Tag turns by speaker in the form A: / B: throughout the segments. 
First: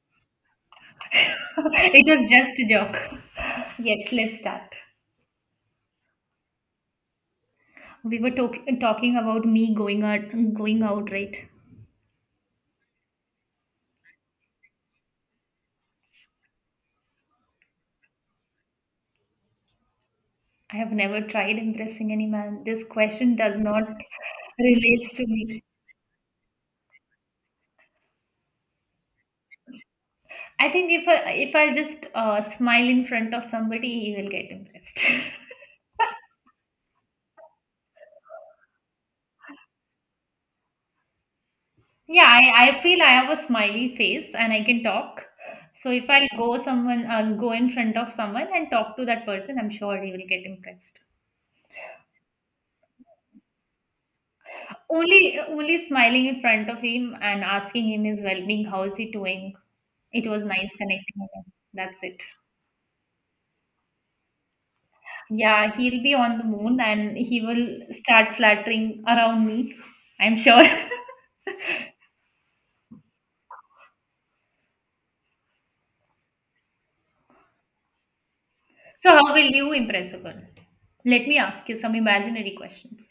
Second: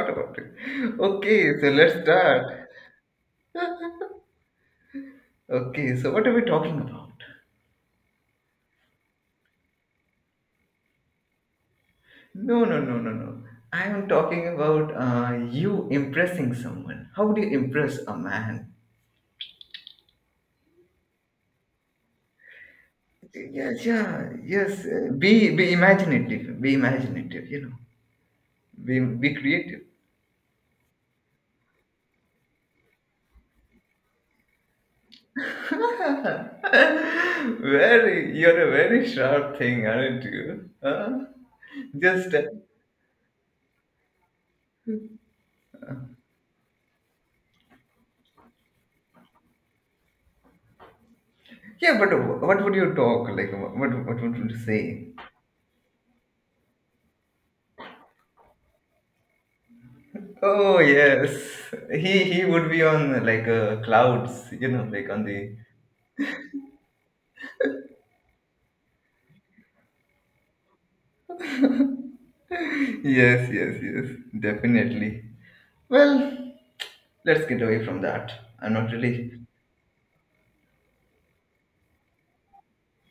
A: Thought about it. Okay, so let's
B: It was just a
A: start.
B: joke. Yes, let's start.
A: Okay, so what are we talking about?
B: We were talking about me going out, right?
A: No, no, no, no, no. I am talking about you impressing someone. How do you impress a man?
B: I have never tried impressing any man. This question does not
A: Yes, yeah, yes. uh,
B: relates to
A: Be
B: me.
A: be imaginative. Be imaginative. You know. Be creative.
B: I think if I just smile in front of somebody, he will get impressed.
A: Very, you're a very sharp thing, aren't you? Huh?
B: Yeah,
A: Just
B: I feel I have a smiley face and I can talk. So if I'll go in front of someone and talk to that person, I'm sure he will get impressed.
A: yeah, but what would you talk like? What would you say?
B: Only smiling in front of him and asking him his well-being, how is he doing? It was nice
A: Oh
B: connecting with
A: yes,
B: him. That's
A: he
B: it.
A: he would be on like clouds, like on the.
B: Yeah, he'll be on the moon and he will start flattering around me. I'm sure.
A: Yes, yes, yes, definitely. Well, let's get away from that. I'm not
B: So, how
A: really
B: will you impress a girl? Let me ask you some imaginary questions.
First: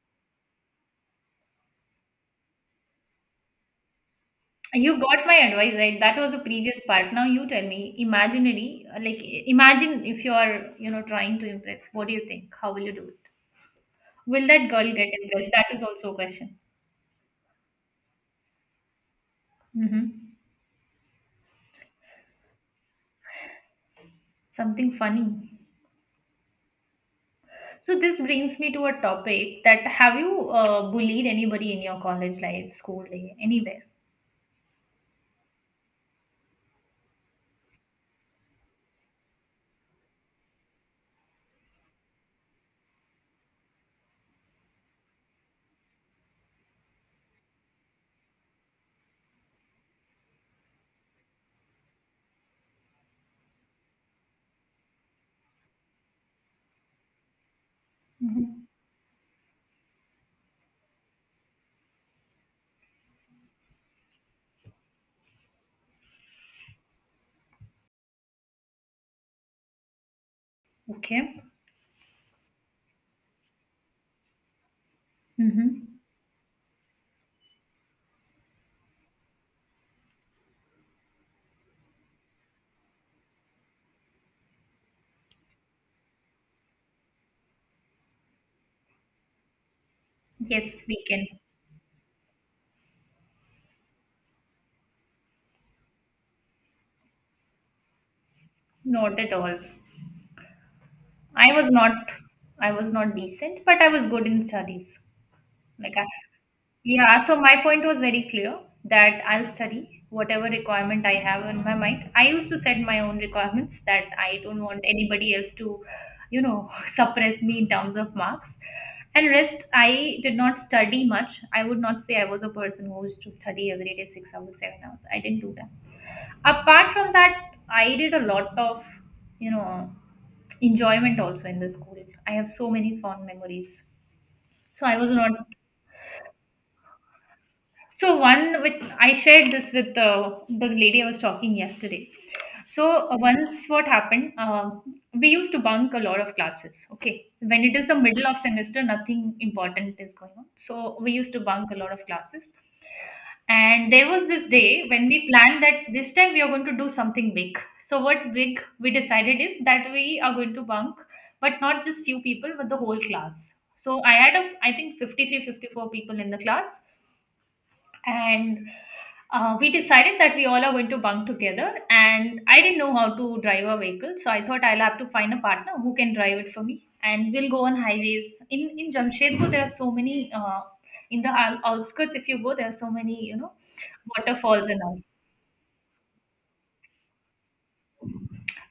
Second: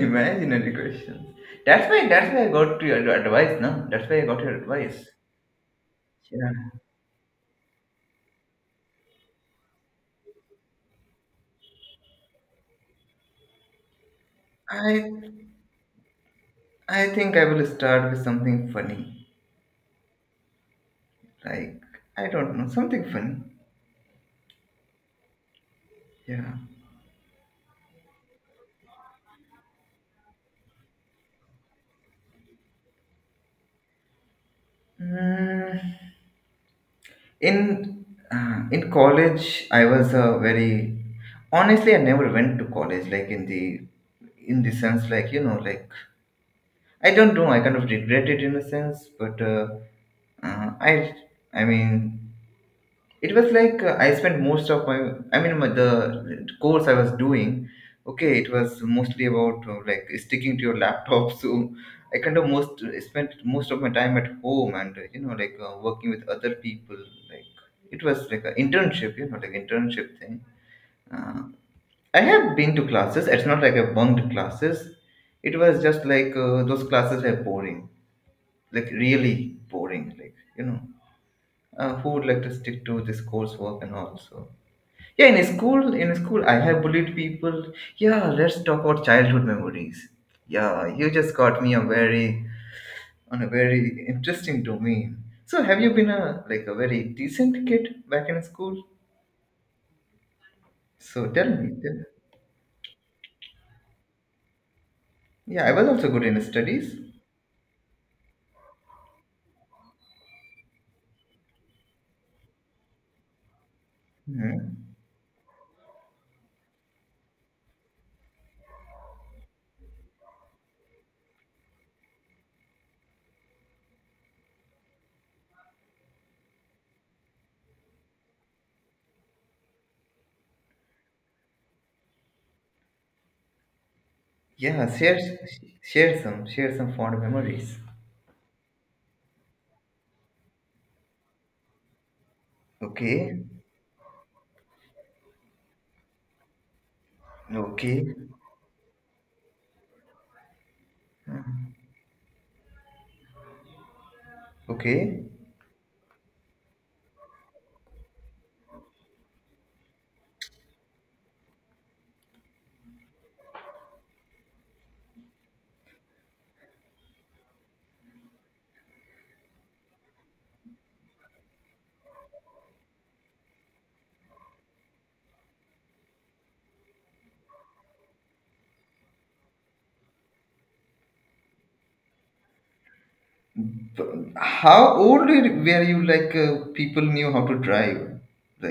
A: imaginary questions. That's why I got your advice, now. That's why I got your
B: You
A: advice.
B: got my advice, right? That was a
A: Yeah.
B: previous part. Now you tell me, imaginary, like imagine if you are, trying to impress. What do you think? How will you do it? Will that girl
A: I
B: get impressed? That is also a question.
A: I think I will start with something funny.
B: Mm-hmm.
A: Like I don't know, something funny.
B: Something funny.
A: Yeah.
B: So this brings me to a topic that have you bullied anybody in your college life, school day, anywhere?
A: Mm. in in college I was a very honestly I never went to college like in the sense like you know like I don't know I kind of regret it in a sense but uh, i i mean it was like I spent most of my my, the course I was doing okay it
B: Mhm.
A: was mostly about like sticking to your laptop so I kind of most spent most of my time at home and you know like working with other people like it was like an internship you know like internship thing uh,
B: Okay.
A: I have been to classes it's not like I bunked classes it was
B: Mm-hmm.
A: just like those classes were boring like really boring like you know who would like to stick to this coursework and all. So yeah, in a school, I have bullied people. Yeah, let's talk about childhood memories.
B: Yes,
A: Yeah,
B: we
A: you
B: can.
A: just got me a very on a very interesting domain. So, have you been a like a very decent kid back in school?
B: Not at all.
A: So tell
B: I
A: me.
B: was not. I was not decent, but I was good in studies.
A: Yeah, I was
B: Like, I,
A: also good in studies.
B: yeah, so my point was very clear that I'll study whatever requirement I have in my mind. I used to set my own requirements that I don't want
A: Hmm.
B: anybody else to, suppress me in terms of marks. And rest, I did not study much. I would not say I was a person who used to study every day 6 hours, 7 hours. I didn't do that. Apart from that, I did a lot of, you know, enjoyment also in the school. I have so many fond memories. So
A: Yeah,
B: I was not.
A: share some fond memories.
B: So one which I shared this with the lady I was talking yesterday. So
A: Okay,
B: once what happened, we used to bunk a lot of classes. Okay, when it is the
A: okay,
B: middle of semester, nothing important is going on. So we used to bunk a lot of classes. And there was this day when
A: okay.
B: we planned that this time we are going to do something big. So what big we decided is that we are going to bunk, but not just few people, but the whole class. So I had a, I think 53, 54 people in the class, and we decided that we all are going to bunk together. And I didn't know how to drive a vehicle, so I thought I'll have to find a partner who can drive it for me, and we'll go on highways in Jamshedpur. There are so many in the outskirts, if you go there are so many
A: But
B: waterfalls and
A: how
B: all.
A: old were you? Like people knew how to drive,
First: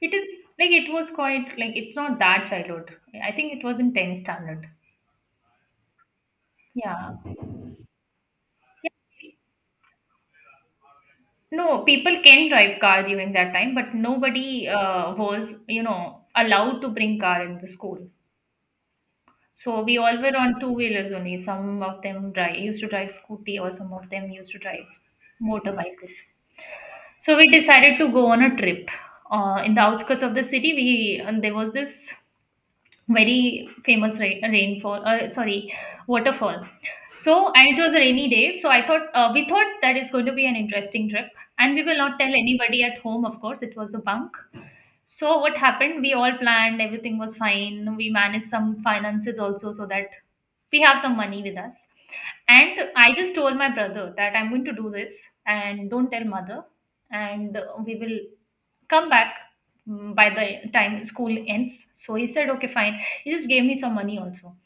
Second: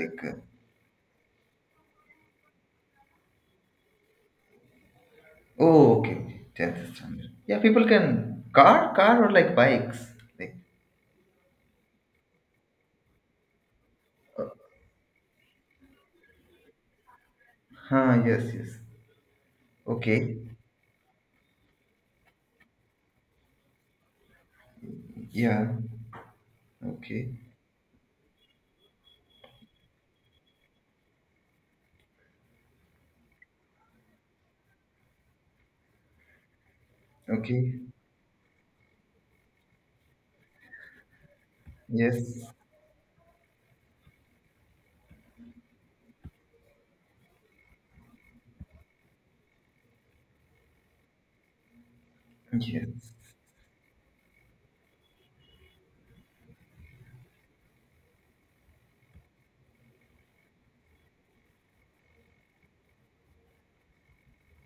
B: It is like it was quite, like it's not that childhood. I think it was in 10th standard.
A: Oh, okay, okay. 10th
B: Yeah.
A: standard. Yeah, people can car, car or like bikes. Like,
B: No, people can drive car during that time, but nobody was, allowed to bring car in the school.
A: huh? Yes, yes.
B: So we all were
A: Okay.
B: on two wheelers only. Some of them used to drive scooty, or some of them used to drive
A: Yeah.
B: motorbikes.
A: Okay.
B: So we decided to go on a trip. In the outskirts of the city, we and there was this very famous rain, rainfall, sorry, waterfall. So, and
A: Okay.
B: it was a rainy day, so I thought we thought that is going to be an interesting trip. And we will not tell
A: Yes.
B: anybody at home. Of course it was a bunk. So what happened, we all planned, everything was fine, we managed some finances also so that we have some money with us. And I
A: Yes.
B: just told my brother that I'm going to do this, and don't tell mother, and we will come back by the time school ends. So he said, okay, fine. He just gave me some money also.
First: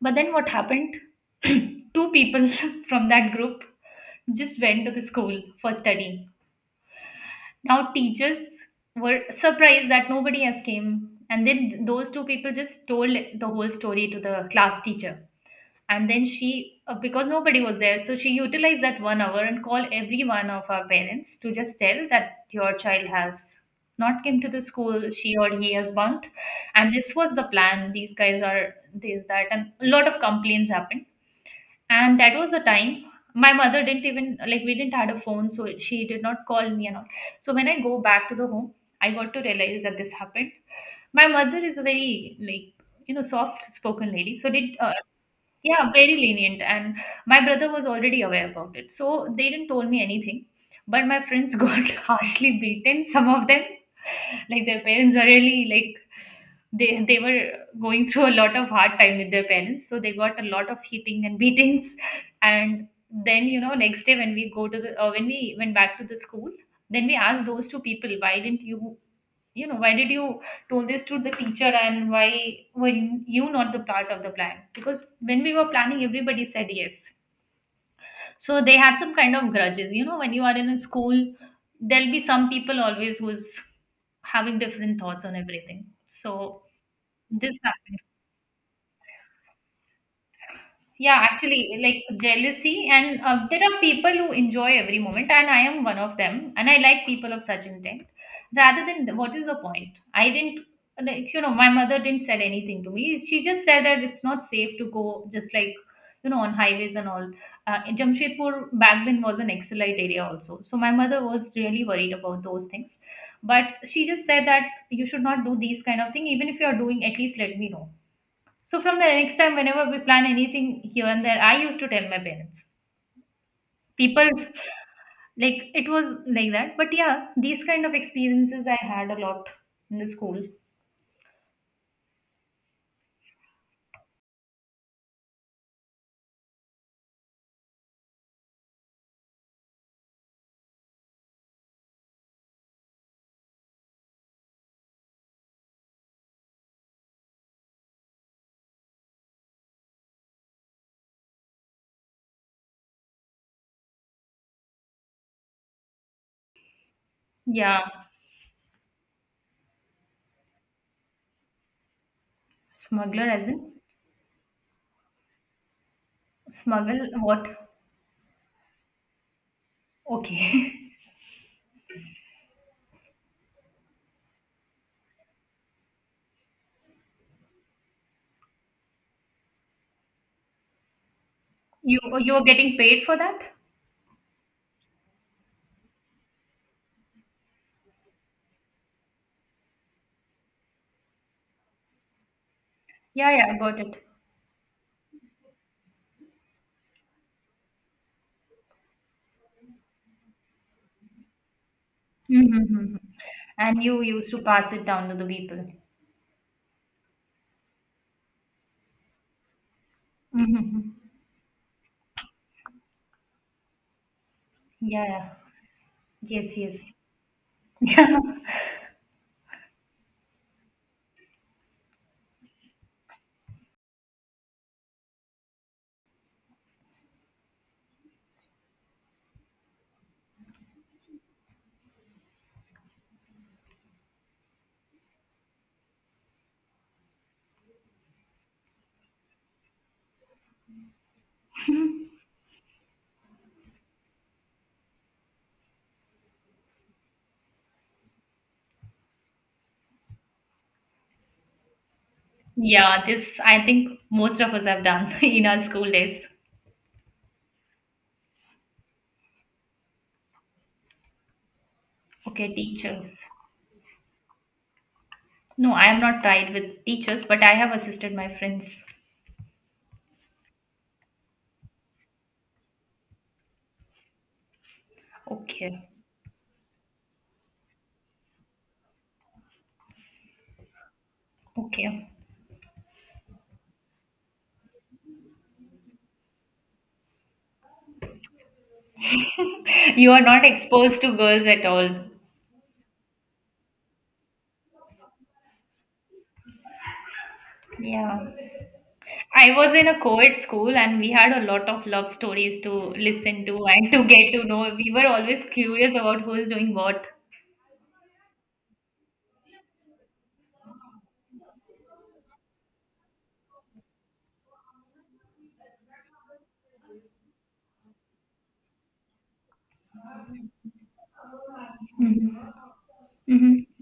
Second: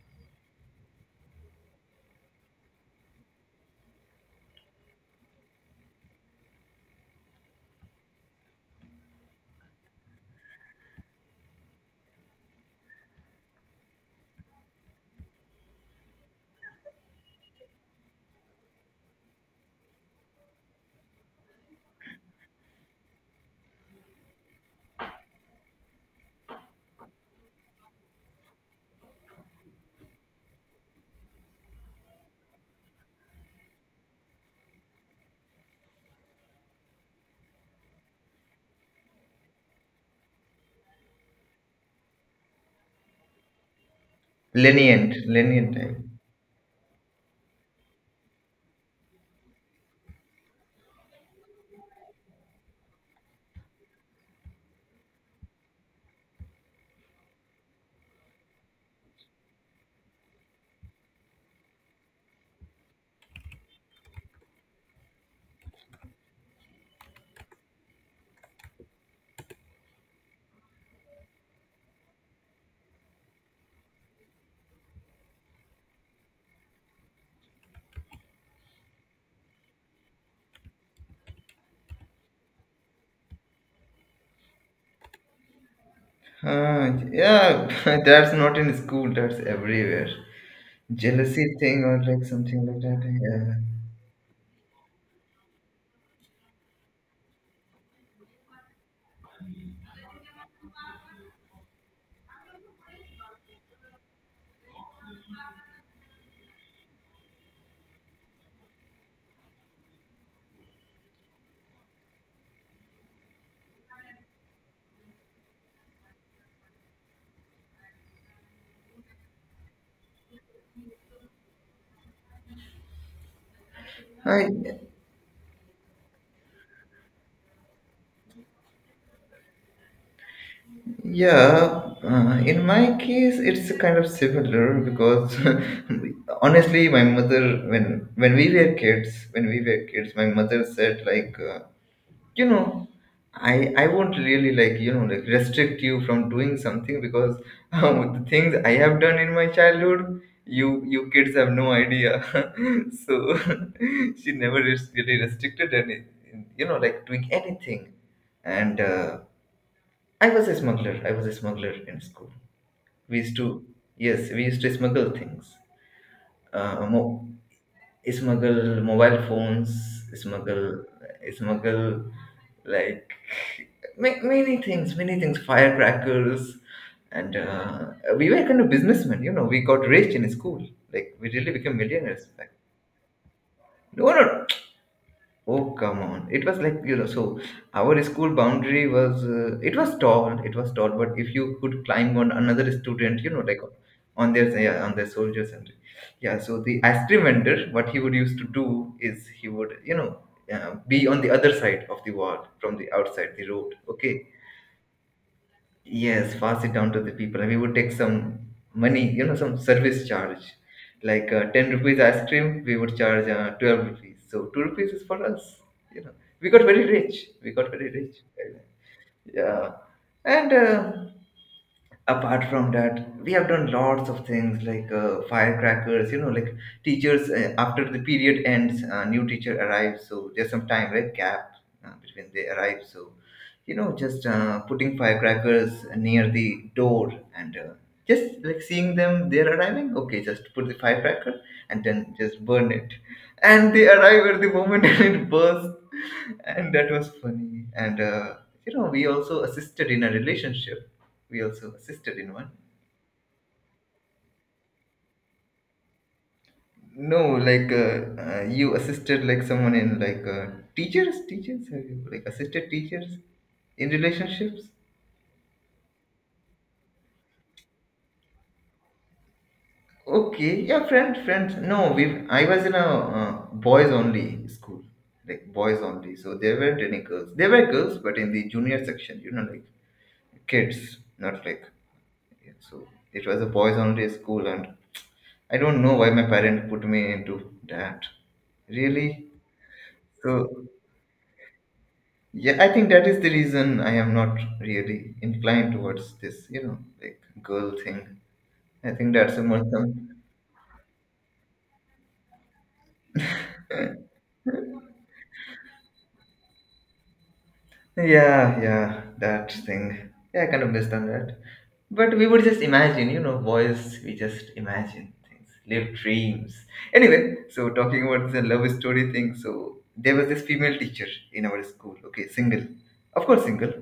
B: But then what happened? Two people from that group just went to the school for studying. Now teachers were surprised that nobody has came. And then those two people just told the whole story to the class teacher, and then she, because nobody was there, so she utilized that 1 hour and called every one of our parents to just tell that your child has not came to the school, she or he has bunked, and this was the plan, these guys are this that, and a lot of complaints happened. And that was the time my mother didn't even, like, we didn't had a phone, so she did not call me and all. So when I go back to the home, I got to realize that this happened. My mother is a very, like soft spoken lady. So did,
A: Lenient, lenient
B: yeah,
A: type.
B: very lenient. And my brother was already aware about it, so they didn't told me anything. But my friends got harshly beaten. Some of them, like their parents are really like they were going through a lot of hard time with their parents. So they got a lot of hitting and beatings. And then, next day when we went back to the school, then we asked those two people, why didn't you you know why did you told this to the teacher, and why were you not the part of the plan, because when we were planning everybody said yes. So they had some kind of grudges, when you are in a school there'll be some people always who's having different thoughts on everything. So
A: Huh?
B: this
A: Yeah.
B: happened.
A: That's not in school. That's everywhere.
B: Yeah,
A: Jealousy
B: actually,
A: thing
B: like
A: or like something like
B: jealousy,
A: that.
B: and
A: Yeah.
B: there are people who enjoy every moment, and I am one of them, and I like people of such intent. Rather than what is the point? I didn't, like, my mother didn't said anything to me. She just said that it's not safe to go, just like, on highways and all. In Jamshedpur back then was an Excelite area also, so my mother was really worried about those things. But she just said that you should not do these kind of thing. Even if you are doing, at least let me know. So from the next time, whenever we plan anything here and there, I used to tell my parents. People,
A: Hi.
B: like it was like that. But yeah, these kind of experiences I had a lot in the school.
A: Yeah, in my case, it's kind of similar because honestly, my mother, when we were kids, my mother said like, you know, I won't really like you know like restrict you from doing something because the things I have done in my childhood, you kids have no idea. So she never really restricted any, you know, like doing
B: Yeah.
A: anything and. I was a smuggler. I was a smuggler in school. We
B: Smuggler
A: used
B: as
A: to,
B: in
A: yes, we used to smuggle things. Uh,
B: smuggle
A: mo-
B: what?
A: Smuggle mobile phones,
B: Okay.
A: smuggle, smuggle like many things, firecrackers, and we were kind of businessmen. You know, we got rich in school. Like we really became
B: you
A: millionaires.
B: you're
A: Back.
B: getting paid for that?
A: No, no, oh, come on. It was like, you know, so our school boundary was, it was tall, but if you could climb on another student, you
B: Yeah,
A: know,
B: yeah,
A: like
B: I got it.
A: on their, yeah, on their soldiers and, yeah, so the ice cream vendor, what he would used to do is he would, you know, be on the other side of the wall from the
B: Mm-hmm.
A: outside the road,
B: And you
A: okay?
B: used to pass it down to the people.
A: Yes, pass it down to the people. And we would take some money, you know, some service charge.
B: Mm-hmm.
A: Like 10 rupees ice cream, we would charge 12 rupees. So 2 rupees
B: Yeah.
A: is for
B: Yeah.
A: us, you know. We
B: Yes,
A: got
B: yes.
A: very rich. We got very rich. Yeah. And apart from that, we have done lots of things like firecrackers, you know, like teachers after the period ends, new teacher arrives. So there's some time, right? Gap between they arrive. So, you know, just putting firecrackers near the door and just like seeing them, they're arriving. Okay, just put the firecracker and then just burn it. And they arrive at the moment and it bursts. And that was funny. And you know we also assisted in a relationship, we also assisted in one.
B: Yeah, this I think most of us have done in our school days.
A: No, like you assisted like someone in like teachers, have you, like
B: Okay,
A: assisted teachers
B: teachers.
A: in relationships?
B: No, I am not tied with teachers, but I have assisted my friends.
A: Okay, yeah, friends. No, we, I was in a uh, boys only school, like boys
B: Okay,
A: only, so there weren't any girls. There were girls but in the junior section, you know, like kids, not like.
B: okay.
A: Yeah, so it was a boys only school and I don't know why my parent put me into that. Really?
B: You are
A: So
B: not exposed to girls at all.
A: yeah, I think that is the reason I am not really inclined towards this, you know, like girl thing.
B: Yeah.
A: I think that's a
B: I
A: more
B: was in a
A: some.
B: co ed school and we had a lot of love stories to listen to and to get to know. We were always curious about who is doing what.
A: Yeah, yeah, that thing. Yeah, I kind of missed on that. But we would just imagine, you know, boys, we just imagine things, live dreams. Anyway, so talking about the love story thing, so there was this female teacher in our school, okay,
B: Mm-hmm.
A: single, of course,
B: Mm-hmm.
A: single.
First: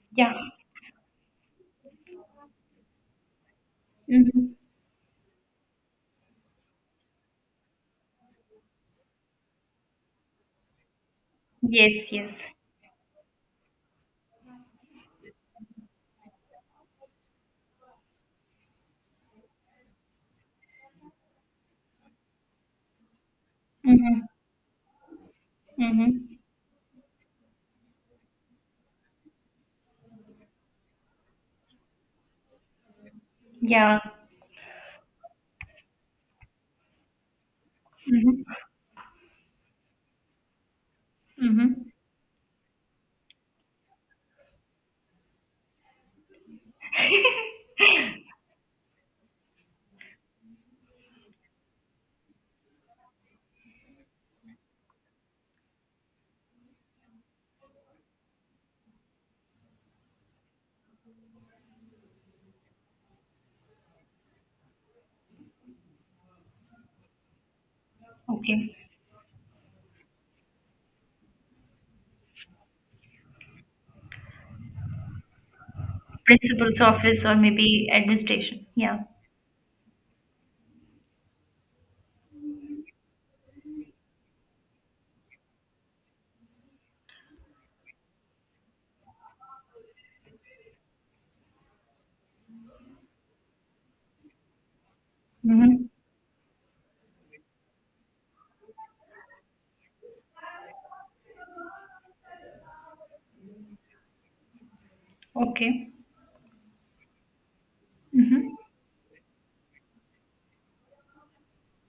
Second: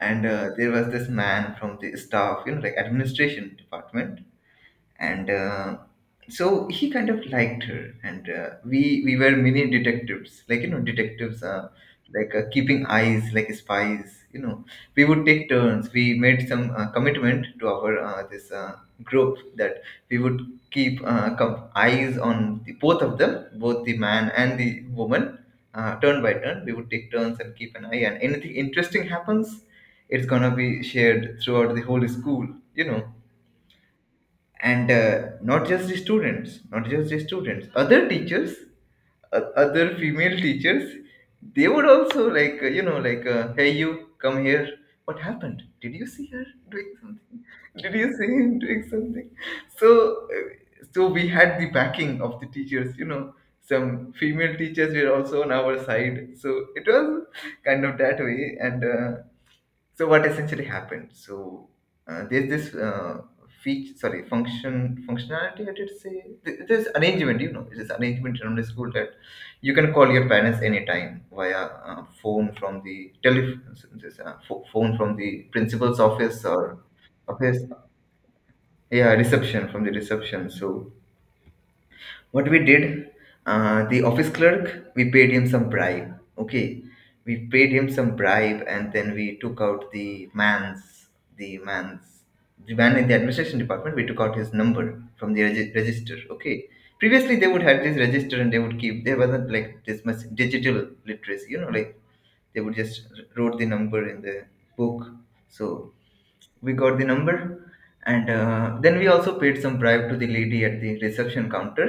A: And
B: Yeah.
A: there was this man from the staff, you know, like administration department,
B: Mm-hmm.
A: and so he kind of liked her and uh, we were mini detectives, like you know detectives are,
B: Yes, yes.
A: like keeping eyes like spies, you know. We would take turns. We made some commitment to our this group that we would keep eyes on the, both of them, both the
B: Mm-hmm.
A: man and the woman. Turn by
B: Mm-hmm.
A: turn we would take turns and keep an eye, and anything interesting happens, it's gonna be shared throughout the whole school, you know.
B: Yeah.
A: And not just the students, other teachers,
B: Mm-hmm.
A: other female teachers, they
B: Mm-hmm.
A: would also like you know like hey you come here, what happened, did you see her doing something, did you see him doing something? So so we had the backing of the teachers, you know, some female teachers were also on our side, so it was kind of that way. And so what essentially happened? So there's this feature, sorry, functionality. I did say there's arrangement. You know, it is arrangement around the
B: Okay.
A: school that you can call your parents anytime via phone from the telephone, phone from the principal's office or
B: Principal's office or
A: office.
B: maybe administration. Yeah.
A: Yeah, reception from the reception. So what we did, the office clerk, we paid him some bribe, okay, we paid him some bribe, and then we took out the man's man's, the man in the administration department, we took out his number from the
B: Mhm.
A: register, okay. Previously they would have this register and they would keep, there wasn't like this much digital literacy, you know, like they would just wrote the number in the book. So
B: Okay.
A: we got the number, and
B: Mhm.
A: then we also paid some bribe to the lady at the reception counter,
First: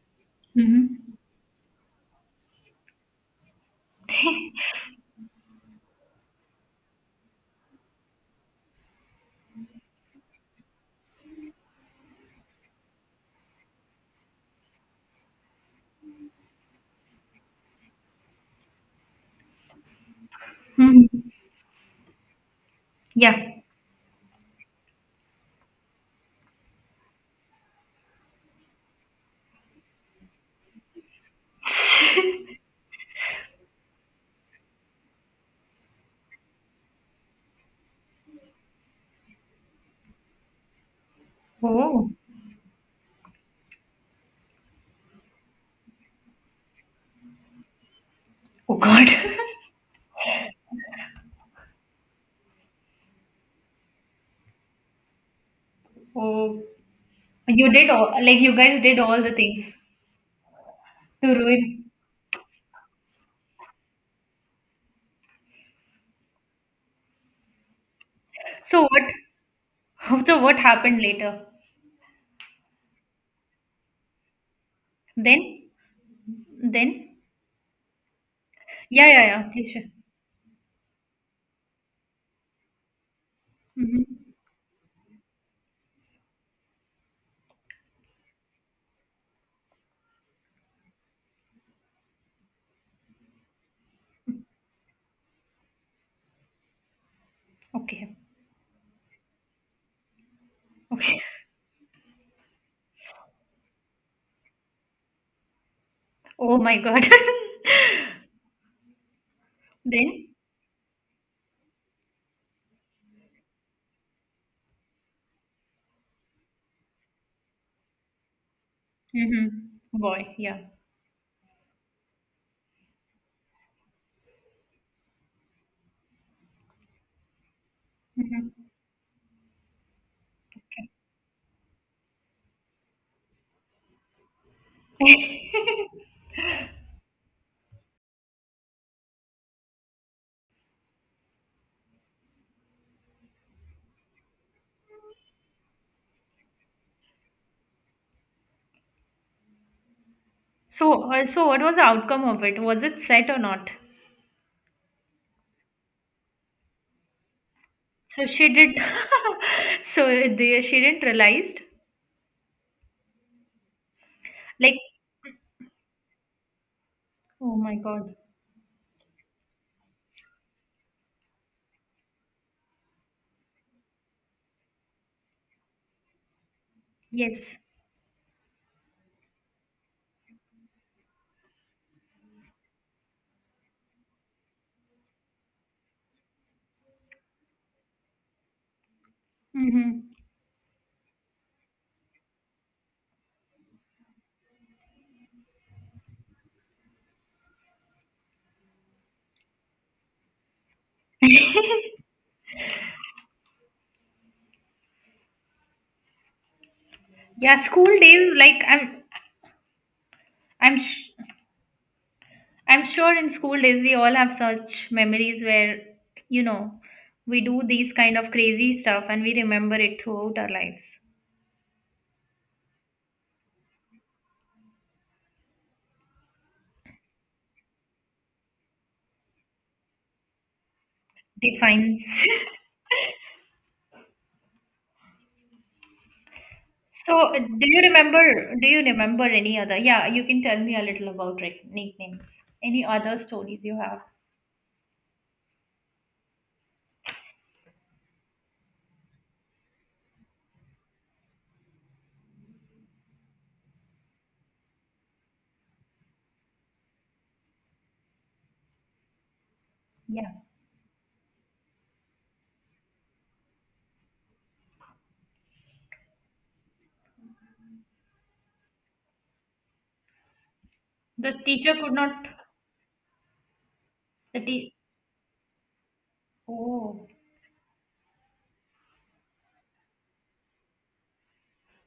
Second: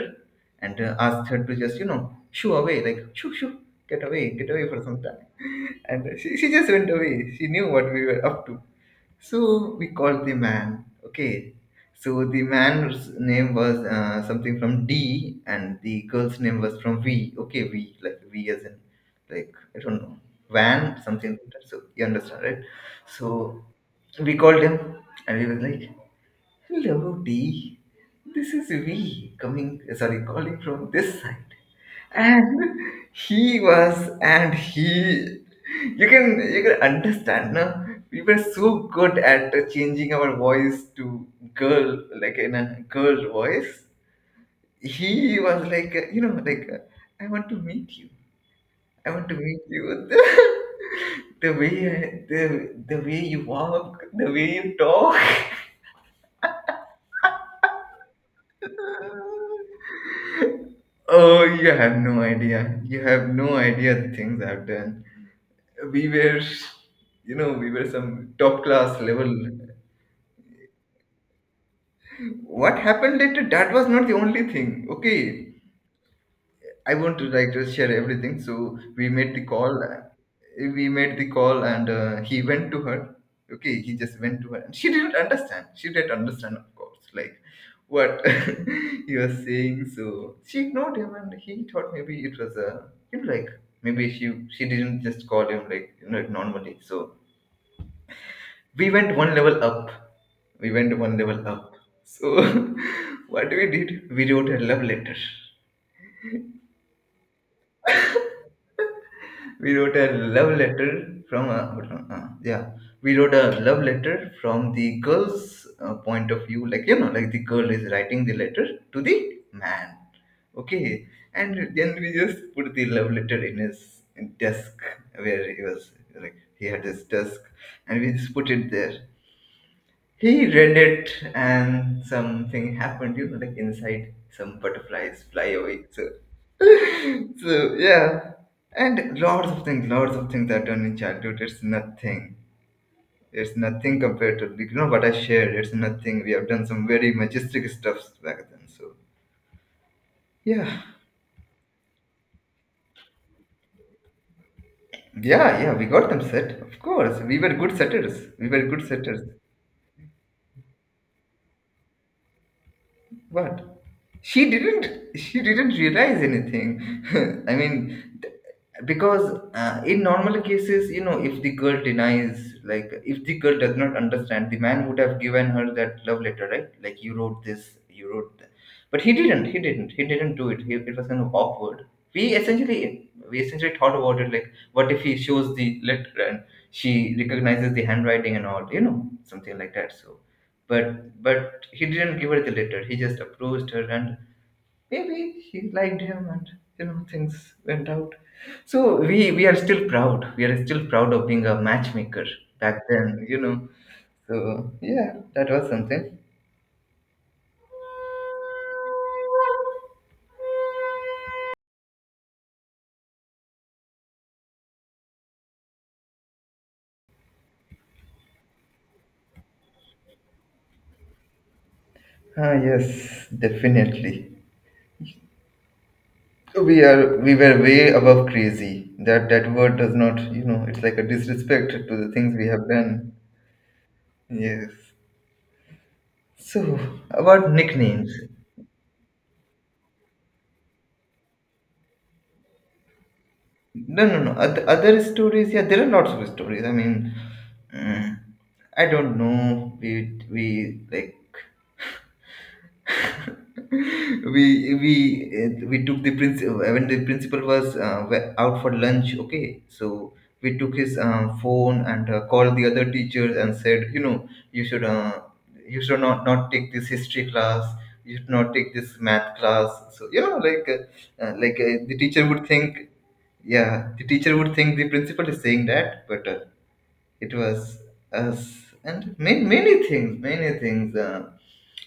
A: and
B: Mhm.
A: asked her to just you know shoo away, like shoo shoo, get away for some time. And she just went away, she knew what we were up to. So we called the man, okay. So the man's name was something from D and the girl's name was from V, okay, V like V as in like I don't know, van something
B: Mhm.
A: like that. So you understand, right? So
B: Yeah.
A: we called him and we were like, hello, D. This is we coming, sorry, calling from this side. And he was, and he, you can understand, no? We were so good at changing our voice to girl,
B: Oh.
A: like in a girl voice. He was like, you know, like, I want to meet you.
B: Oh
A: I
B: God.
A: want to meet you. The way I- the the way you walk, the way you talk.
B: Oh, you did all like you guys did all the things to
A: Oh, you
B: ruin.
A: have no idea. You have no idea the things I've done. We were, you know, we were some top
B: So
A: class
B: what?
A: level.
B: So what happened later?
A: What happened later? That was not the only thing. Okay,
B: Then?
A: I want
B: Then?
A: to like just share everything. So
B: Yeah,
A: we
B: yeah,
A: made the
B: yeah. Please
A: call.
B: share.
A: We made the call, and he went to her. Okay, he
B: Mm-hmm.
A: just went to her, and she didn't understand. She didn't understand, of course, like what he was saying. So she ignored him, and he thought maybe it was a you know like maybe she didn't just call him like you know normally. So
B: Okay.
A: we went one level up. We went one
B: Okay.
A: level up. So what we did, we wrote a love letter
B: Oh my God.
A: we wrote a
B: Then?
A: love letter from a hold on, yeah we wrote a love letter from the girl's point of view like the girl is writing the letter to the
B: Mm-hmm.
A: man,
B: Boy. Yeah.
A: okay, and then we just put the love letter in his desk where he was, like he had his desk and we just put it
B: Mm-hmm.
A: there. He read it and something happened, you know, like inside some butterflies fly away. So, so yeah. And lots of things are done in childhood. It's nothing. It's nothing compared to, like, you know what I shared. It's nothing. We have done some very majestic stuffs back then. So yeah.
B: So, what was the outcome of it? Was it set or not?
A: Yeah, yeah, we got them set. Of course. We were good
B: So
A: setters. We
B: she
A: were
B: did.
A: good setters.
B: So she didn't realized.
A: What? She
B: Like,
A: didn't. She didn't realize anything. I
B: oh my god.
A: mean, th- because in normal cases, you know, if the girl denies, like if the girl does not understand, the man would have given her that love letter, right? Like you
B: Yes.
A: wrote this, you wrote. That. But he didn't. He didn't. He didn't do it. He, it was kind of awkward. We essentially thought about it. Like, what if he shows the letter and she recognizes the handwriting and all? You know, something like that. So
B: Mm-hmm.
A: but he didn't give her the letter. He just approached her, and maybe she liked him, and you know things went out. So we are still proud. We are still proud of being a matchmaker back then. You know. So yeah, that was something.
B: Yeah, school days. Like, I'm, sh- I'm sure in school days we all have such memories where, you know, we do these kind of crazy stuff and we remember it throughout our lives.
A: Ah yes, definitely. So we were way above crazy. That word does not, you know, it's like a disrespect to
B: Defines.
A: the things we have done. Yes. So
B: So,
A: about
B: do you
A: nicknames.
B: remember? Do you remember any other? Yeah, you can tell me a little about nicknames. Any other stories you have?
A: No, no, no. Other stories, yeah, there are lots of stories. I mean, mm, I don't know. We, like, we took the principal when the principal was out for lunch. Okay, so
B: Yeah.
A: we took his phone and called the other teachers and said, you know, you should not not take this history class. You should not take this math class. So you know,
B: The
A: like
B: teacher could
A: the
B: not.
A: teacher would think, yeah the teacher
B: The
A: would
B: te-
A: think the principal is saying that, but
B: Oh.
A: it was us. And many, many things, many things,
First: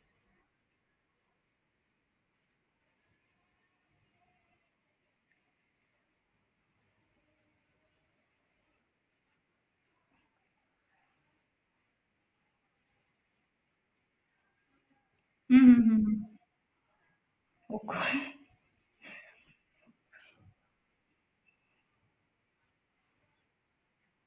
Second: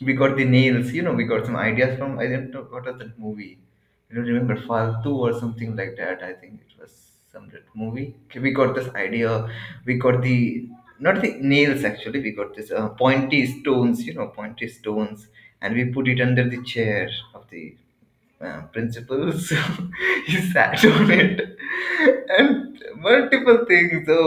A: we got the nails, you know we got some ideas from, I don't know what was that movie, I don't remember, faltu or something like that I think it was, some that movie. Okay, we got this idea, we got the, not the nails actually, we got this pointy stones, you know pointy stones,
B: Hmm,
A: and
B: hmm,
A: we
B: hmm,
A: put it
B: hmm.
A: under the chair of the
B: Okay.
A: principles. He sat on it and multiple things. So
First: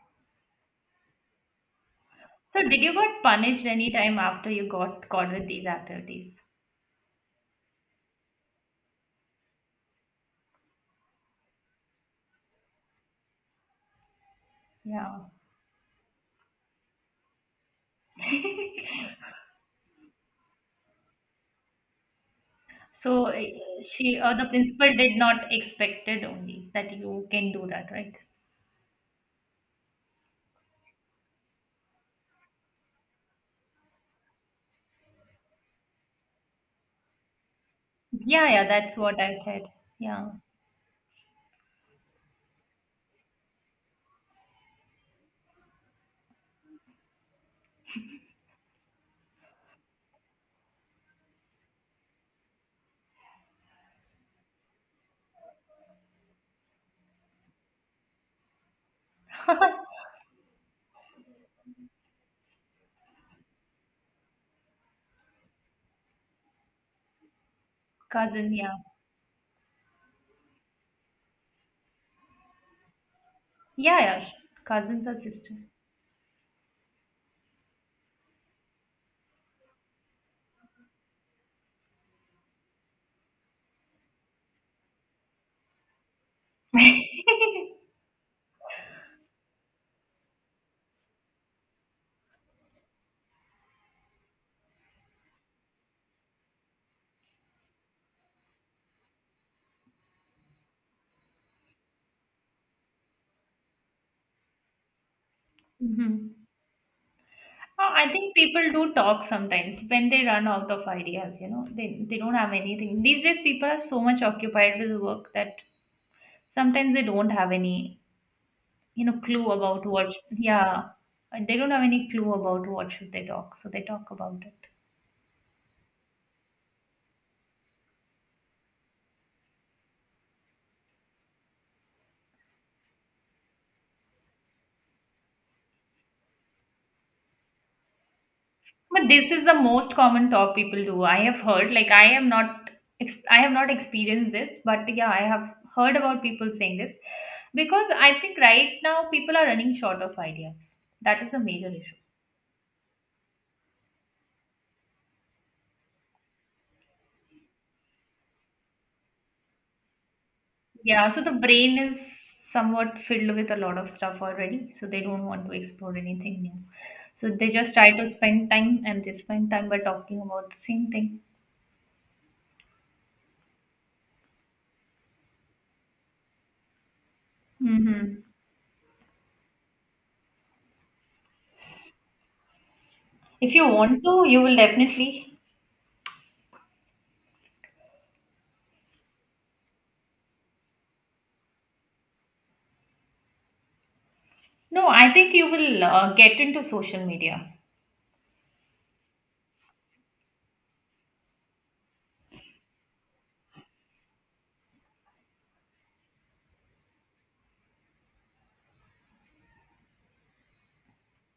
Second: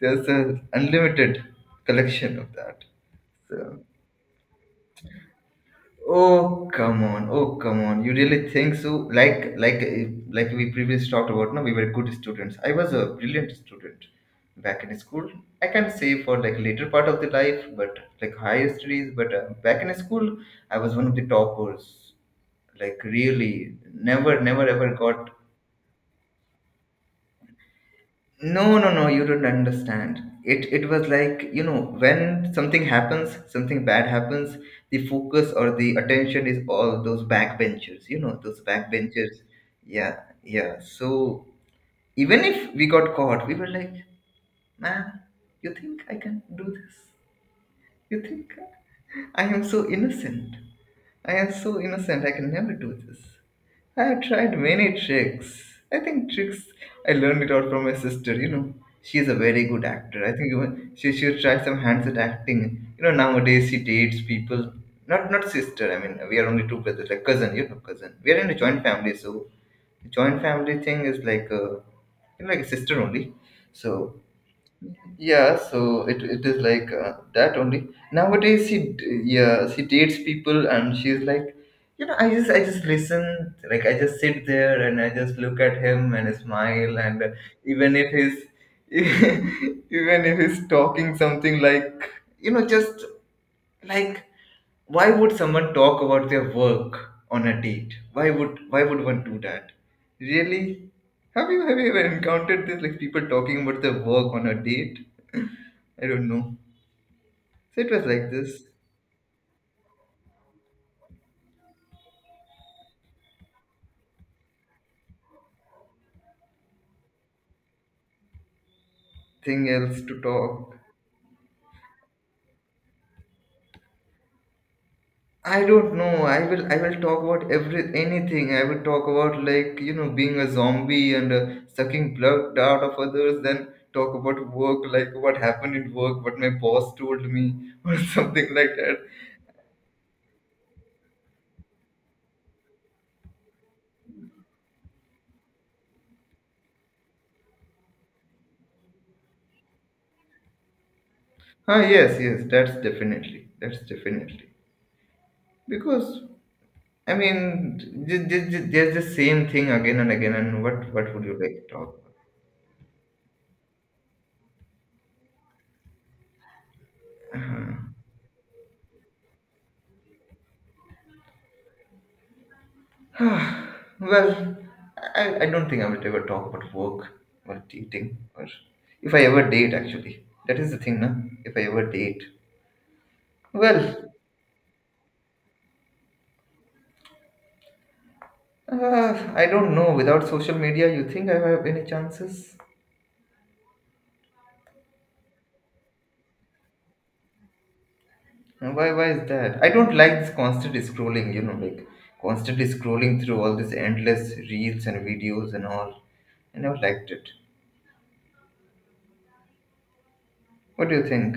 A: there's an unlimited collection of
B: So, did
A: that.
B: you got punished
A: So
B: any time after you got caught with these activities?
A: oh come on, oh come on, you really think so? Like like uh, like we previously talked about, no we were good students, I was a brilliant student back in
B: Yeah.
A: school. I can say for like later part of the life, but like higher studies, but back in school I was one of the toppers, like
B: So
A: really.
B: she or
A: Never,
B: the
A: never ever
B: principal did
A: got.
B: not expected only that you can do that, right?
A: No, no, no, you don't understand. It was like, you know, when something happens, something bad happens, the focus or the attention is all those backbenchers, you know,
B: Yeah,
A: those
B: yeah, that's what I
A: backbenchers.
B: said.
A: Yeah,
B: Yeah.
A: yeah. So even if we got caught, we were like, ma'am, you think I can do this? You think I am so innocent. I am so innocent, I can never do this. I have tried many tricks. I think tricks I learned it out from my sister, you know. She is a very good actor. I think even she tried some hands at acting. You know, nowadays she dates people, not not sister, I mean we are only two brothers, like cousin, you know, cousin. We are in
B: Cousin,
A: a
B: yeah.
A: joint family, so joint family thing is like you know, like a sister only. So
B: Yeah, yeah. Cousins or sister.
A: yeah, so it is like that only. Nowadays, yeah she dates people and she's like, you know, I just listen, like I just sit there and I just look at him and smile, and even if he's even if he's talking something like, you know, just like, why would someone talk about their work on a date? Why would one do that? Really? Have you ever encountered this, like people talking about their work on a date? I don't
B: Mhm.
A: know. So it
B: Oh,
A: was
B: I
A: like
B: think
A: this
B: people do talk sometimes when they run out of ideas, they don't have anything. These days, people are so much occupied with work that sometimes they don't have any, clue
A: thing
B: about
A: else
B: what,
A: to talk.
B: yeah, they don't have any clue about what should they talk. So they talk about it.
A: I don't know. I will talk about every anything. I will talk about like you know being a zombie and sucking blood out of others. Then talk about work, like what happened in work, what my boss told me, or something like that.
B: But this is the most common talk people do. I have heard, like, I have not experienced this, but yeah, I have heard about people saying this because I think right now people are running short of ideas. That is a major
A: Ah
B: issue.
A: yes, yes, that's definitely, that's definitely, because I mean there's the same thing again and again. And what
B: Yeah, so
A: would
B: the
A: you like to
B: brain
A: talk?
B: is somewhat filled with a lot of stuff already, so they don't want to explore anything new. So they just try to spend time and they spend time by talking about the same thing.
A: Well, I don't think I will ever talk about work or dating,
B: Hmm.
A: or if I ever date actually. That is the thing, na? If I ever date.
B: If you want
A: Well,
B: to, you will definitely.
A: I don't know. Without social media, you think I have any chances?
B: No, I think you will get into social media.
A: And why is that? I don't like this constantly scrolling, you know, like constantly scrolling through all these endless reels and videos and all. I never liked it. What do you think?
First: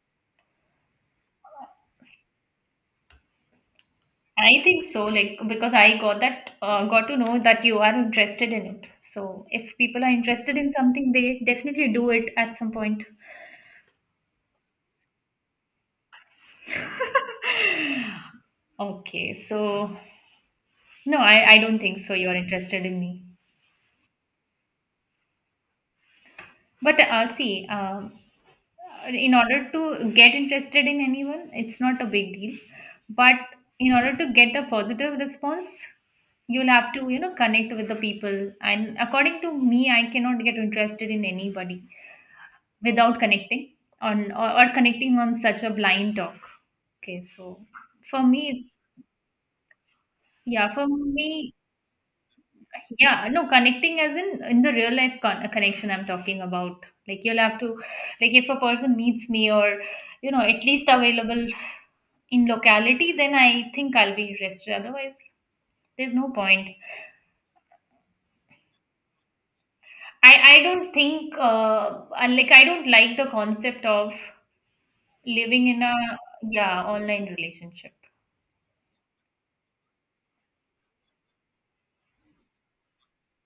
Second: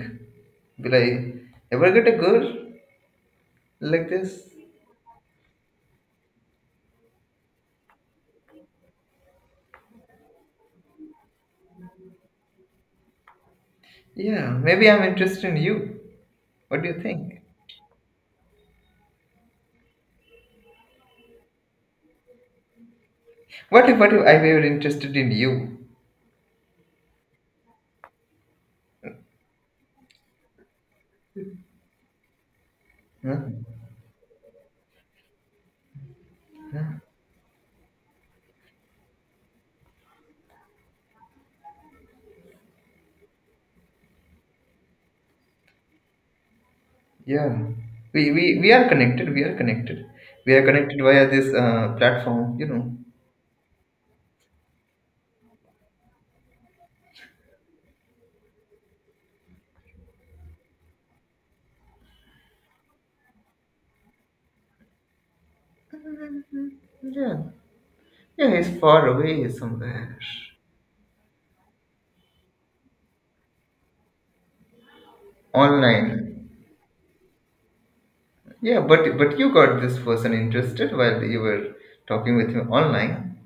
A: Will I ever get a girl like this?
B: I think so, like because I got that got to know that you are interested in it. So if people are interested in something, they definitely do it at some point.
A: Yeah, maybe I'm interested in you. What do you think?
B: Okay, so no, I don't think so. You're interested in me.
A: What if I were interested in you?
B: But see, in order to get interested in anyone, it's not a big deal. But
A: Huh?
B: in order to get a positive response, you'll have to, you know, connect with the people. And according to me, I cannot get interested in anybody without connecting or connecting on such a blind talk. Okay,
A: Yeah,
B: so for
A: we
B: me,
A: are connected. We are connected. We are
B: yeah, for
A: connected via this
B: me,
A: platform. You know.
B: yeah, no, connecting as in the real life connection I'm talking about. Like you'll have to, like if a person meets me or you know at least available in locality, then I think I'll be interested. Otherwise, there's no point.
A: Yeah, yeah. He's far away somewhere.
B: I don't think like I don't like the concept of living in a
A: Online.
B: yeah online relationship.
A: Yeah, but you got this person interested while you were talking with him online.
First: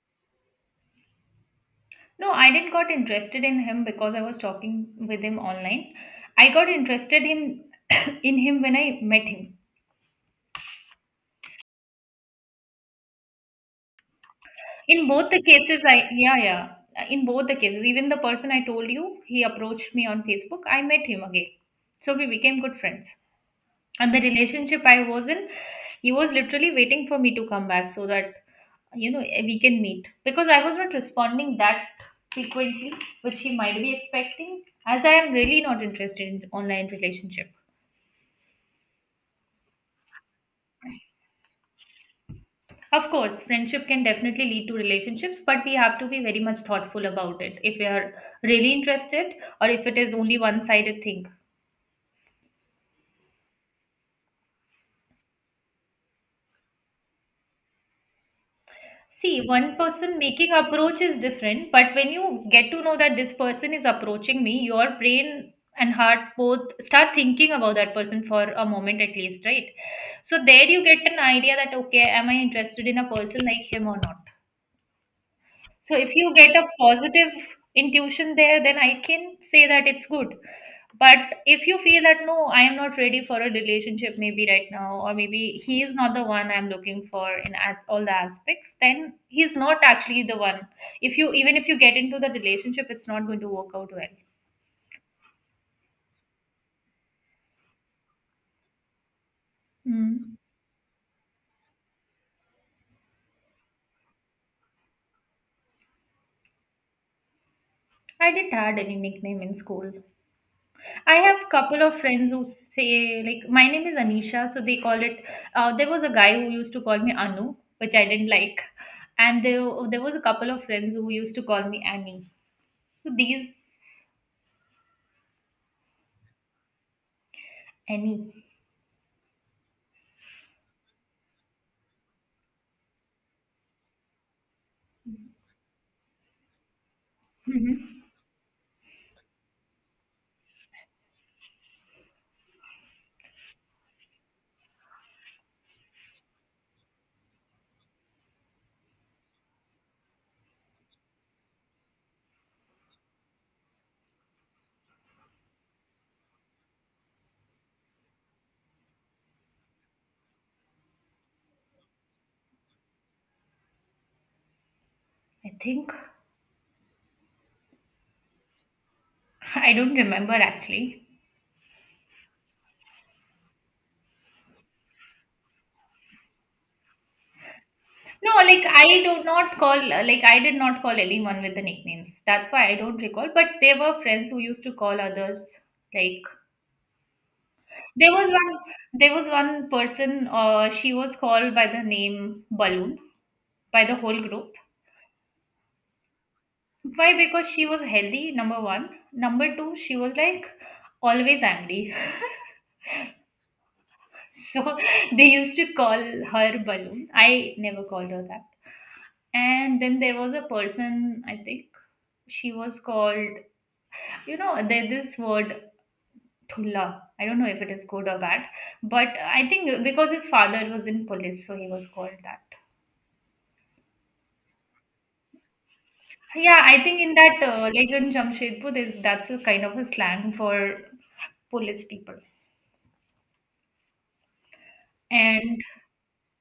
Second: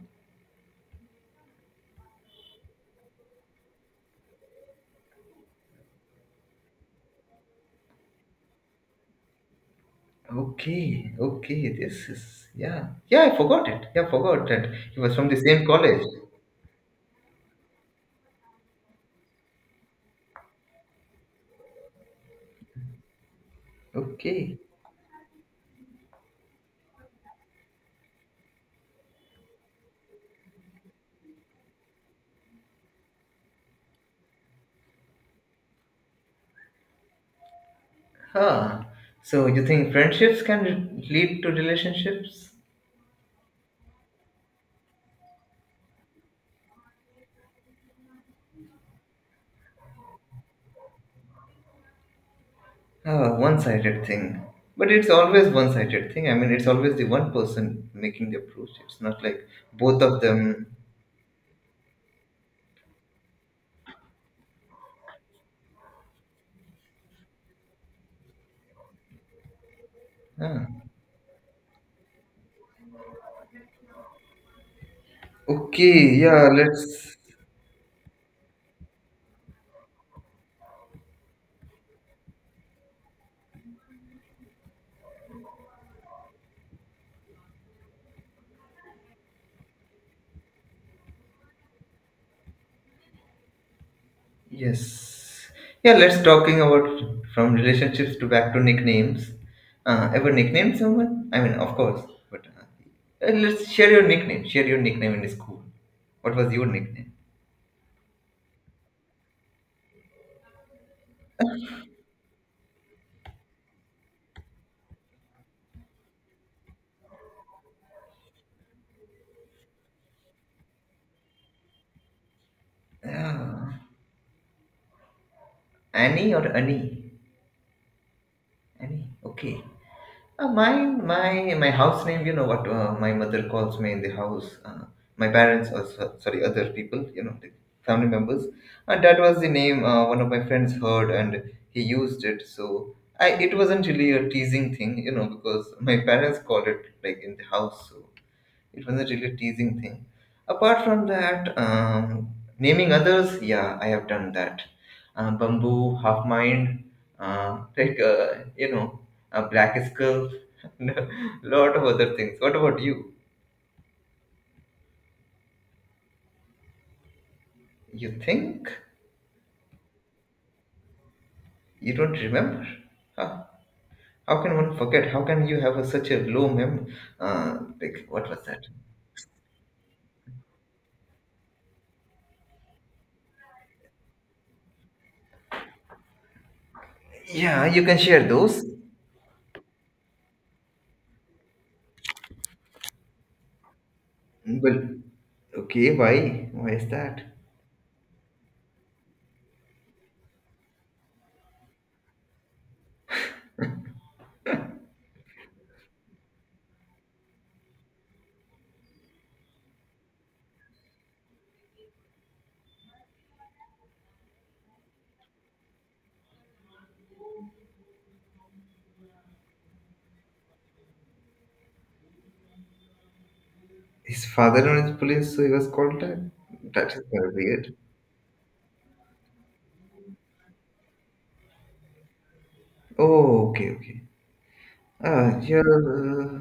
B: No, I didn't got interested in him because I was talking with him online. I got interested him in him when I met him.
A: Okay, okay. This is, yeah, yeah. I forgot it. Yeah, I forgot that he
B: In
A: was from
B: both
A: the
B: the
A: same
B: cases,
A: college.
B: I yeah, yeah. In both the cases, even the person I told you, he approached me on Facebook. I met him again, so we became good friends. And the
A: Okay.
B: relationship I was in, he was literally waiting for me to come back so that you know we can meet because I was not responding that frequently, which he might be expecting, as I am really not interested in online relationship.
A: Huh. So you think friendships can lead to relationships?
B: Of course, friendship can definitely lead to relationships, but we have to be very much thoughtful about it if we are really interested or if it is only one sided thing.
A: Ah, one-sided thing. But it's always one-sided thing. I mean, it's always the one person making the approach. It's not
B: See,
A: like
B: one
A: both
B: person
A: of
B: making
A: them.
B: approach is different, but when you get to know that this person is approaching me, your brain and heart both start thinking about that person for a moment at least, right? So there you
A: Ah.
B: get an idea that okay, am I interested in a person like him or not? So
A: Okay.
B: if you
A: Yeah.
B: get a
A: Let's.
B: positive intuition there, then I can say that it's good. But if you feel that no, I am not ready for a relationship, maybe right now, or maybe he is not the one I'm looking for in all the aspects, then he's not actually the one. If you even if you get into the relationship, it's not going to work out well.
A: Yes. Yeah. Let's talking about from relationships to back to nicknames. Ever
B: Hmm.
A: nicknamed someone? I mean, of course. But let's share your nickname. Share your nickname in school. What was your nickname?
B: I didn't had any nickname in school. I have couple of friends who say like my name is Anisha, so they call it. There was a guy who used to call me Anu, which I didn't like, and there was a couple of friends who used to call me Annie. So these
A: Yeah. Annie or Annie?
B: Annie,
A: Annie. Okay. My house name. You know what my mother calls me in the house. My parents, or sorry, other people. You know, the
B: hmm,
A: family members. And that was the name one of my friends heard, and he used it. So I, it wasn't really a teasing thing. You know, because my parents called it like in the house. So it was a really teasing thing. Apart from that, naming others, yeah, I have done that. Bamboo, half mind, like you know, a black skull, and a lot of other things. What about you?
B: I think
A: You think
B: I don't remember actually.
A: you don't remember? Huh? How can one forget? How can you have a, such a low mem? Like what
B: No,
A: was that?
B: like I do not call like I did not call anyone with the nicknames. That's why I don't recall. But there were friends who used to call others like
A: Yeah, you can
B: there
A: share
B: was one.
A: those.
B: There was one person. She was called by the name Balloon by the whole group.
A: Well, okay, why? Why is
B: Why?
A: that?
B: Because she was healthy. Number one. Number two, she was like always angry. so they used to call her Balloon. I never called her that. And then there was a person. I think she was called. You know, there's this word Thulla. I don't know if it is good or bad, but I think because his father was in police, so he was called that.
A: His father in is police, so he was called that.
B: Yeah, I
A: That is
B: think in
A: very
B: that,
A: weird.
B: like in Jamshedpur, there's that's a kind of a slang for police people.
A: Oh, okay, okay. Ah, yeah,
B: And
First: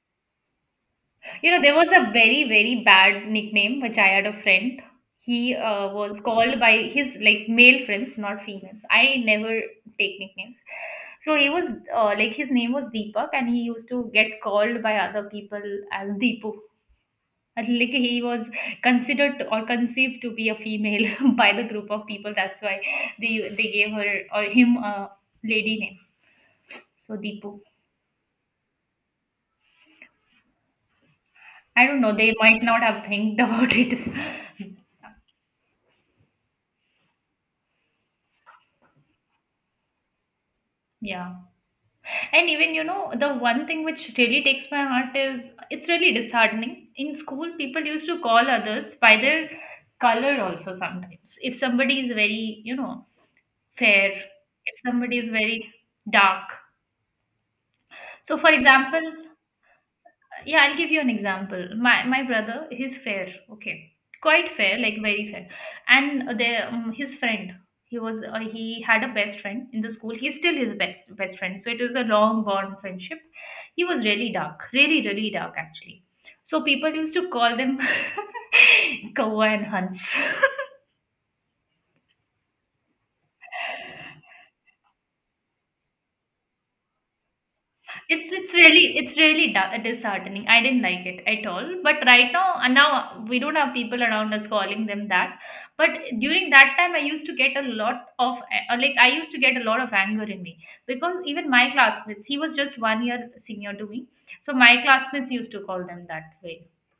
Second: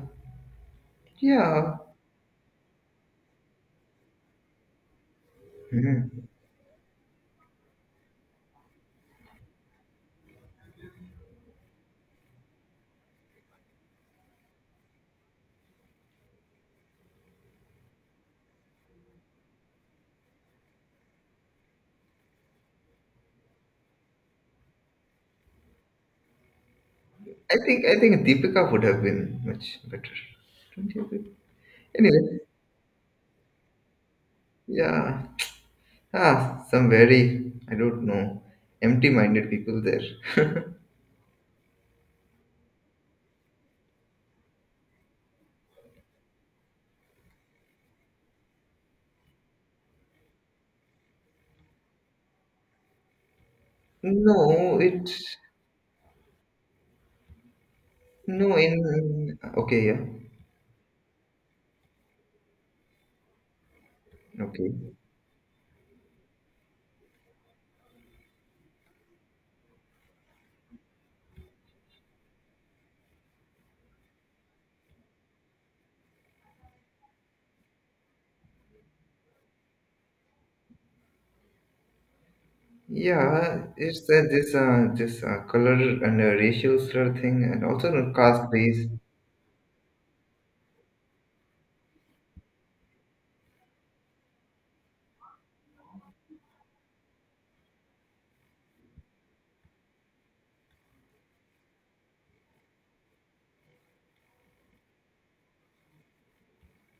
B: you know, there
A: yeah.
B: was a very, very bad nickname which I had a friend. He
A: Hmm.
B: was called by his like male friends, not female. I never take nicknames. So he was like his name was Deepak, and he used to get called by other people as Deepu. At like he was considered to- or conceived to be a female by the group of people. That's why they they gave her or him a lady name. So
A: I
B: Deepu.
A: think I think Deepika would have been much better. Don't you agree?
B: I don't know. They
A: Anyway,
B: might not have think about it.
A: yeah. Ah, some very I don't know empty-minded people there.
B: yeah. And even you know the one thing which really takes my heart is it's really disheartening. In school, people used to call others by their color also sometimes. If somebody is very you know fair,
A: No,
B: if
A: it,
B: somebody is very dark. So
A: no,
B: for
A: in
B: example,
A: okay yeah,
B: yeah, I'll give you an example. My brother, he's fair, okay, quite
A: okay
B: fair, like very fair. And there his friend, he was he had a best friend in the school. He's still his best friend, so it was a long bond friendship. He was really dark, really really dark actually. So people used to call them kawa and hans.
A: yeah, it's that, this this color and racial slur thing, and also no
B: It's
A: caste
B: it's
A: based.
B: really it's really da- disheartening. I didn't like it at all. But right now, and now we don't have people around us calling them that. But during that time, I used to get a lot of like I used to get a lot of anger in me because even my classmates, he was just 1 year senior to me, so my classmates used to call them that way.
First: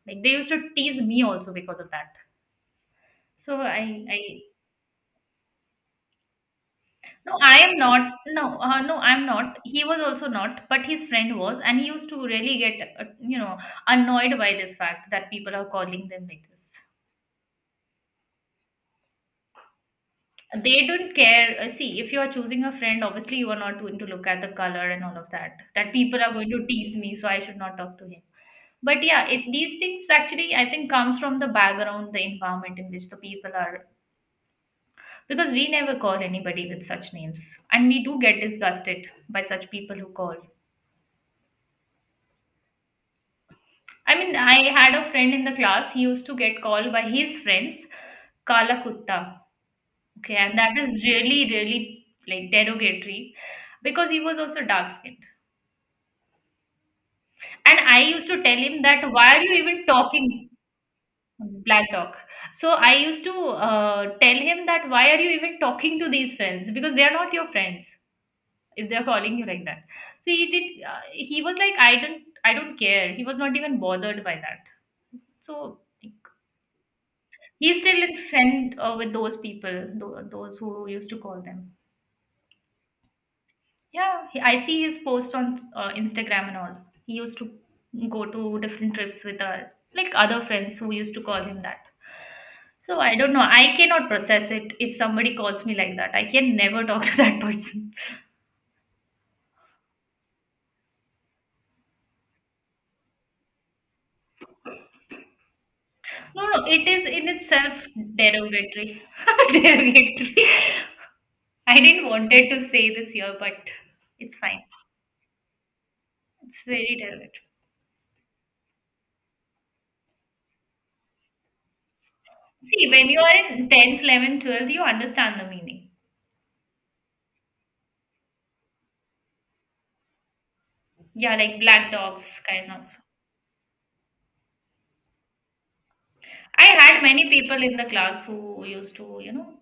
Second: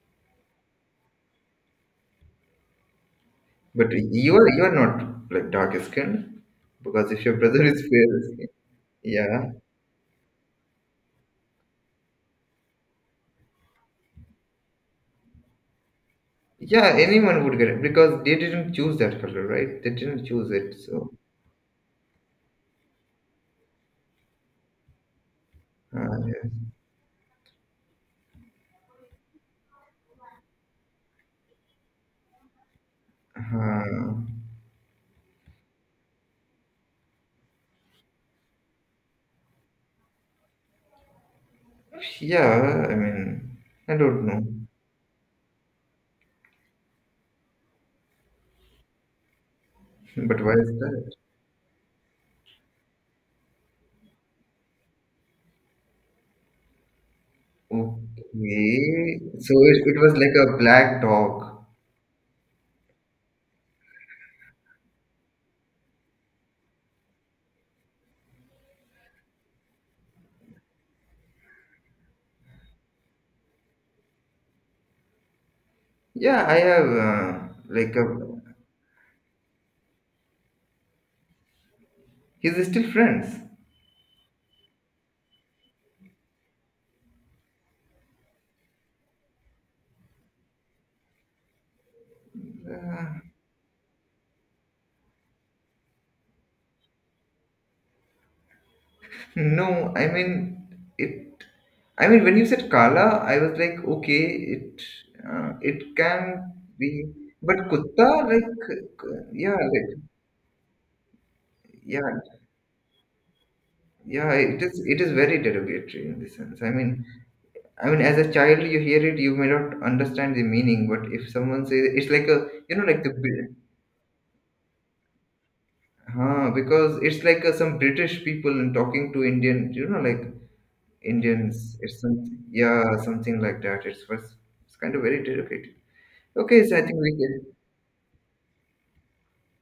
B: Like they used to tease me also because of that. So
A: But
B: I
A: you
B: I
A: are you are not like dark skinned, because if your
B: no, I
A: brother
B: am
A: is fair
B: not.
A: skin,
B: No, no, I'm
A: yeah,
B: not. He was also not, but his friend was, and he used to really get, you know, annoyed by this fact that people are calling them like this.
A: yeah, anyone would get it because they didn't choose that color, right? They didn't choose it,
B: They
A: so
B: don't care. See, if you are choosing a friend, obviously you are not going to look at the color and all of that. That people are
A: uh,
B: going to tease me, so I should not talk to him. But yeah, it, these things actually, I think, comes from the background, the environment in which the people are.
A: uh,
B: Because we never call anybody with such names, and we do get disgusted by such people who call.
A: yeah. I mean, I
B: I
A: don't
B: mean,
A: know,
B: I had a friend in the class. He used to get called by his friends Kala Kutta. Okay,
A: but why
B: and
A: is
B: that is
A: that?
B: really, really like derogatory because he was also dark skinned. And I used to tell him that
A: Okay,
B: why are
A: so
B: you
A: it,
B: even
A: it was like
B: talking
A: a black dog.
B: black talk? So I used to tell him that why are you even talking to these friends because they are not your friends if they are calling you like that. So he did. He was like, I don't care. He was not even bothered by that. So
A: Yeah, I have
B: he's
A: like
B: still a
A: a.
B: friend with those people, those who used to call them.
A: He's still friends.
B: Yeah, he- I see his post on Instagram and all. He used to go to different trips with like other friends who used to call him that. So I don't know. I cannot process it if somebody calls me like that. I can never talk to that person.
A: No, I mean, it. I mean when you said Kala, I was like, okay, it, it
B: No,
A: can
B: no, it is
A: be,
B: in
A: but
B: itself
A: Kutta, like,
B: derogatory.
A: yeah, like,
B: derogatory. I didn't
A: yeah,
B: wanted to say this here, but
A: yeah.
B: it's
A: It
B: fine.
A: is, it is very derogatory in this
B: It's
A: sense.
B: very derogatory.
A: I mean, as a child, you hear it, you may not understand the meaning, but if someone says it's like a, you know,
B: See,
A: like
B: when
A: the,
B: you are in 10th, 11th, 12th, you understand the meaning.
A: Huh, because it's like some British people and talking to Indian, you know, like.
B: Yeah, like
A: Indians.
B: black
A: It's
B: dogs,
A: something,
B: kind of.
A: yeah, something like that. It's was, it's kind of very delicate. Okay,
B: I
A: so I think
B: had
A: we
B: many
A: can,
B: people in the class who used to, you know,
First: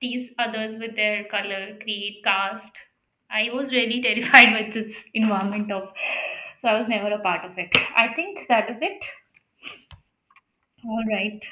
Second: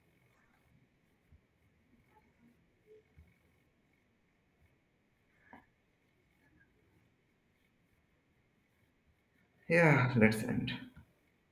B: tease others with their color, creed, caste. I was really terrified with this environment of, so I was never a part of it. I think that is it.
A: yeah, let's end.
B: All right.